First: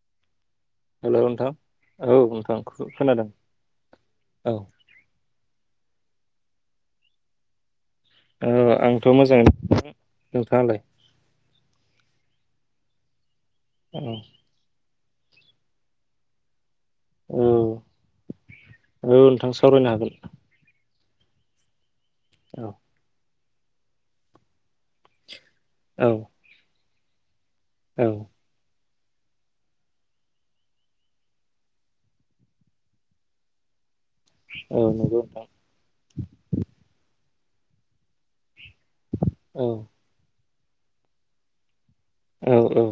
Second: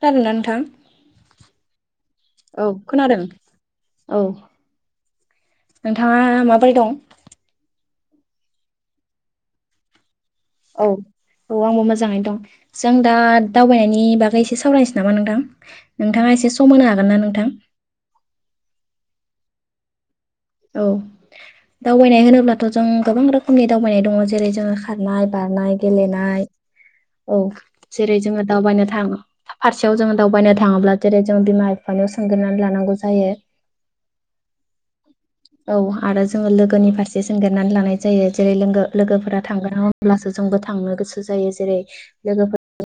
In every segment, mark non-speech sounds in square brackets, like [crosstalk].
खोनादोंना नोंथां? हेलौ नोंथां। औ नोंथां खोनादों औ। नोंथाङा माबोरै दं? ओ आंथ' मोजाङै नोंथाङालाय औ औ आंबो मोजाङै दं। जों दा औ दावबायनायनि बागै एसे सावरायस नामा नोंथां नोंथाङा एसे सम होनो हागोन ना औ नोंथां? औ नोंथां सावरायनो हागोन। औ दावबायनाय होनोब्लाथ' औ जों गोबां रोख नि दावबायनाय दङ जेरै जोङो खारनाय बारनाय औ गेलेनाय औ औ जेरै जोङो दावबायनो थां फारसे जोङो दावबायनो थाङोब्ला जेरै जों बिमा बिफानियाव सोंग्रोनानै लानांगौ जायो। औ नोंथां औ आरो जोङो लोगोनि फारस सोंगोरनानै लानाय जायो जेरै लोंगो लोगोफोरा औ थांगोन [unintelligible] होनब्लासो जोंबो थांनो गोसो जायो जेरै लोगो औ औ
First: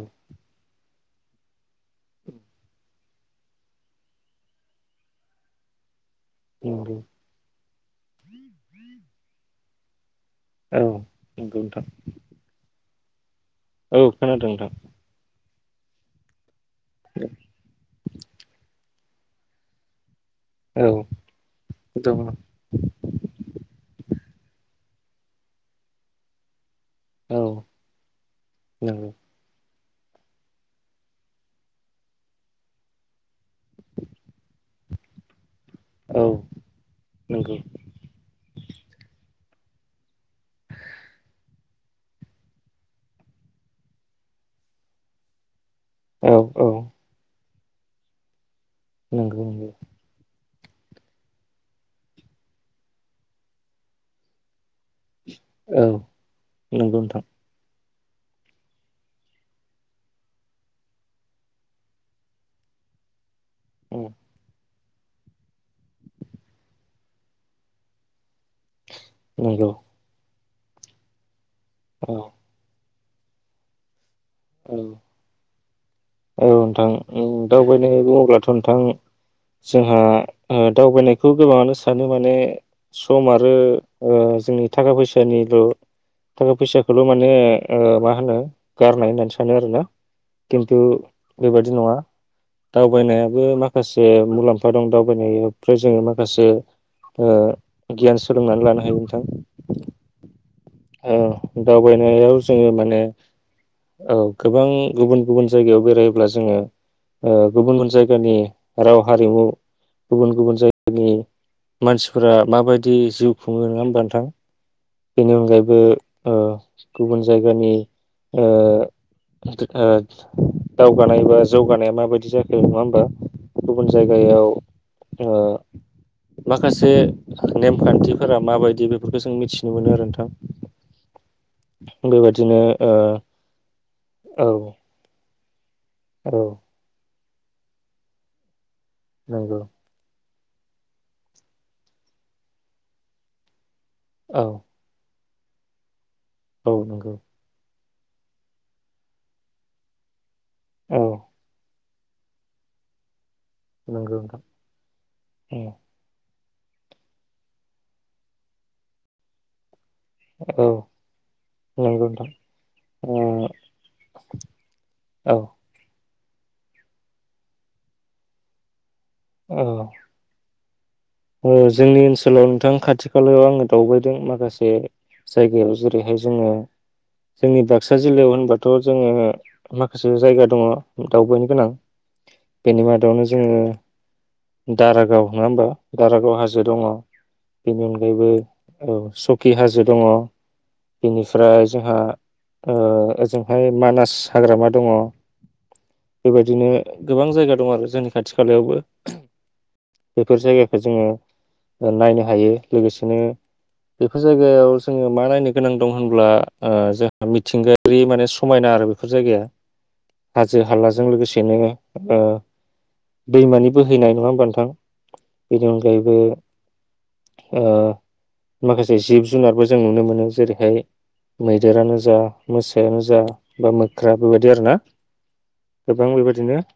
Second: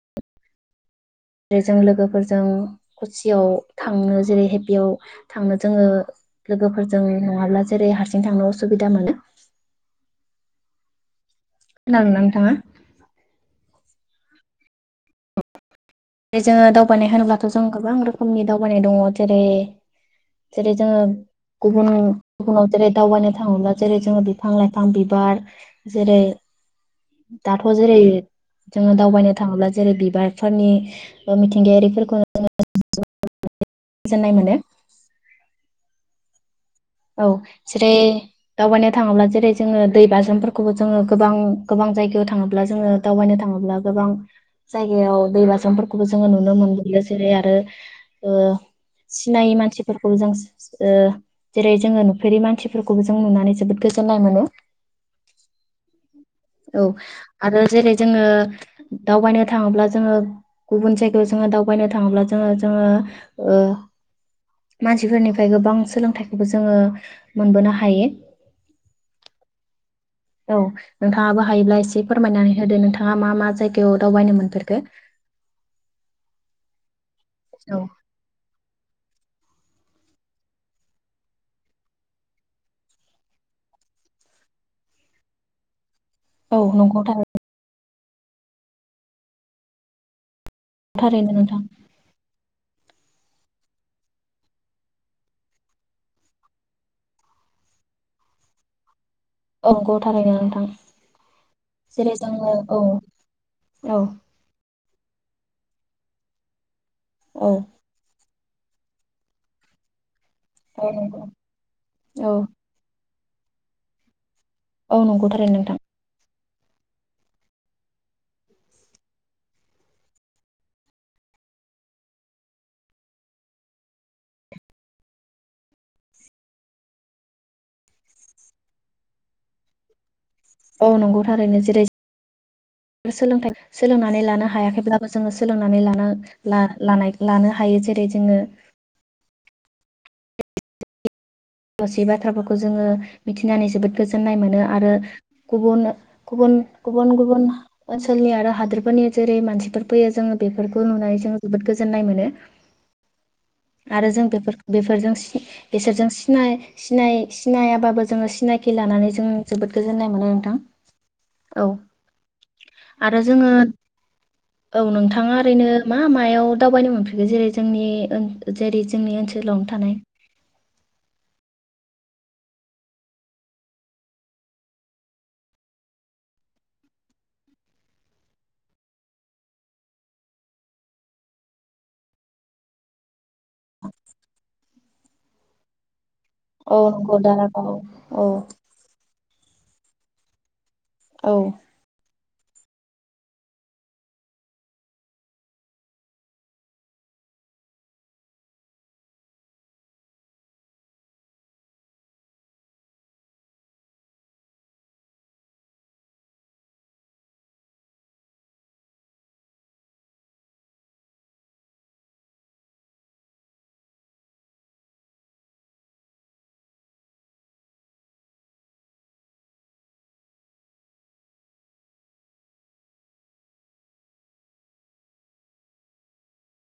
जेरै जों लोगोफोरजों कुसियाव थांनो जेरैहाय बेयाव थांनो जोङो लोगोफोरजों नङाब्ला जेरै हारसिं थांनो उसुबिदा मोनो औ नंगौ नोंथां खोनादोंना नोंथाङा? औ खोनादों नोंथां जोङो दावबायनाय होनोब्लाथ' जों गोबां रोखोमनि दावबाय नै दङ जेरै जेरै औ जोङो गुबुन दङ गुबुनाव जेरै दावबायनो थाङोब्ला जेरै जोङो बि बिफां लाइफां बिबार जेरै औ दाथ' जेरै जोङो नंगौ दावबायनो थाङोब्ला जेरै बिबारफोरनि ओ मिथिंगायारिफोरखौ [unintelligible] गोजोननाय मोनो औ औ नंगौ जेरै दावबायनो थाङोब्ला जेरै जोङो दै बाज्रुमफोरखौबो जोङो गोबां गोबां जायगायाव थाङोब्ला जोङो दावबायनो थाङोब्ला गोबां जायगायाव दै बाज्रुमफोर खौबो जोङो औ नुनो औ मोनबो [unintelligible] आरो ओ नंगौ सिनायि नंगौ मानसिफोरखौबो जोंस ओ जेरै जोंङो नुफेरि मानसिफोरखौबो जों नुनानै जोबोद गोजोन्नाय मोनो। औ औ नंगौ नोंथां आरो जेरै जोंङो दावबायनो थांङोब्ला जोंङो गुबुन जायगायाव जोंङो दावबायनो थांङोब्ला जोंङो जोंङो ओ मानसिफोरनिफ्राय गोबां सोलोंथाइखौबो जोंङो मोनबोनो हायो। नंगौ। औ नोंथांङाबो हायोब्ला एसे औ फोरमायनानै होदो नोंथां। थांङा मा मा जायगायाव दावबायनो मोनफोरखो? औ नोंथां। उम दावबायनाय बुंङोब्लाथ' नोंथां। जोंहा ओ दावबायनायखौ गोबांङानो सानो माने सम आरो ओ जोंनि थाखा फैसानिल' थाखा औ नंगौ फैसाखौल' थारै माने ओ मा होनो गारनाय होननानै सानो आरोना? थारैनो नोंथां। बेबादि नङा दावबायनायाबो माखासे मुलाम्फा दं दावबाय नायफ्राय जोंङो माखासे ओ गियान सोलोंनानै लानो हायो नोंथां। औगौ थारैनो नोंथां। औ जेरै दावबायनायाव जोङो जोंङो औ माने औ गोबां गुबुन गुबुन जायगायाव बेरायोब्ला जोंङो ओ औ गुबुन गुबुन जायगानि राव हारिमु गुबुन गुबुन औ जायगानि नंगौ औ मानसिफोरा माबायदि जिव खुङो नंङा होनबा नोथां? औ नंगौथारै नोंथां। ओ गुबुन जायगानि ओ दि दावगानाय बा जौगानाया माबायदि जाखो नंङा होमबा गुबुन जायगायाव ओ माखासे नेम खान्थिफोरा माबायदि बेफोरखो‌ जों मिथि मोनो आरो नोंथां। औ नंगौ थारैनो जेरै बेबायदिनो ओ सोलोंथाय सोलोंनानै औ लानो हायाखैब्लाबो जोंङो नानै लानो ला औ ला लानाय लानो हायो जेरै जोंङो नंगौ। गासै बाथ्राफोरखौ जोंङो मिथिनानै जोबोद गोजोननाय औ मोनो आरो गुबुन गुबुन औ नंगौ गुबुन गुबुन ओनसोलनि आरो हादोरफोरनि जेरै मानसिफोर फैयो जोङो बेफोरखौ औ नुनानै जों जोबोद गोजो गोजोननाय मोनो। आरो नंगौ जों बे नोंथां बेफोर बफोरजों बेसोरजों सिनाय सिनाय सिनायाबाबो जोङो सिनाखि लानानै जों जोबोद गोजोननाय मोनो नोंथां औ औ नंगौ नोंथां आरो ओ जोङो औ नोंथाङा औ ओरैनो मा मा मायाव दावबायनो मोनफेरगो जेरै जोंनि ओन [unintelligible] जोंनि ओनसोलावनो औ थानाय ओ जोंनि ओनसोलाव नोंथां खाथि खालायाव आङो दावबायदों माखासे जायगायाव जेरैहाय जोङो जोंनि बाक्सा जिल्लायाव होनबाथ' जोङो माखासे जायगा दङ दावबायनो गोनां बेनि मादावनो जोङो दारागाव नङा होमबा? दारागाव हाजो औ दङ नंगौ दारागाव बेनि औ अनगायैबो औ स खि हाजो दङ। औ बेनिफ्राय जोंहा ओ ओजोंहाय मानास हाग्रामा दङ बेबायदिनो गोबां जायगा दङ आरो जोंनि खाथि खालायावबो। बेफोर जायगाखो जोङो नायनो हायो लोगोसेनो बेफोर जायगायाव जोङो मा नायनो गोनां दं होनब्ला ओ जोंहा मिथिंगायारि माने समायना आरो बेफोर जायगाया हाजो हालाजों लोगोसेनो ओ दैमानि बोहैनाय नङा होमबा नोंथां बेनि अनगायैबो ओ माखासे जिब जुनारबो जों नुनो मोनो जेरैहाय मैदेरानो जा मोसायानो जा बा मोख्रा बेबायदि आरोना गोबां बेबायदिनो बेबायाददिनो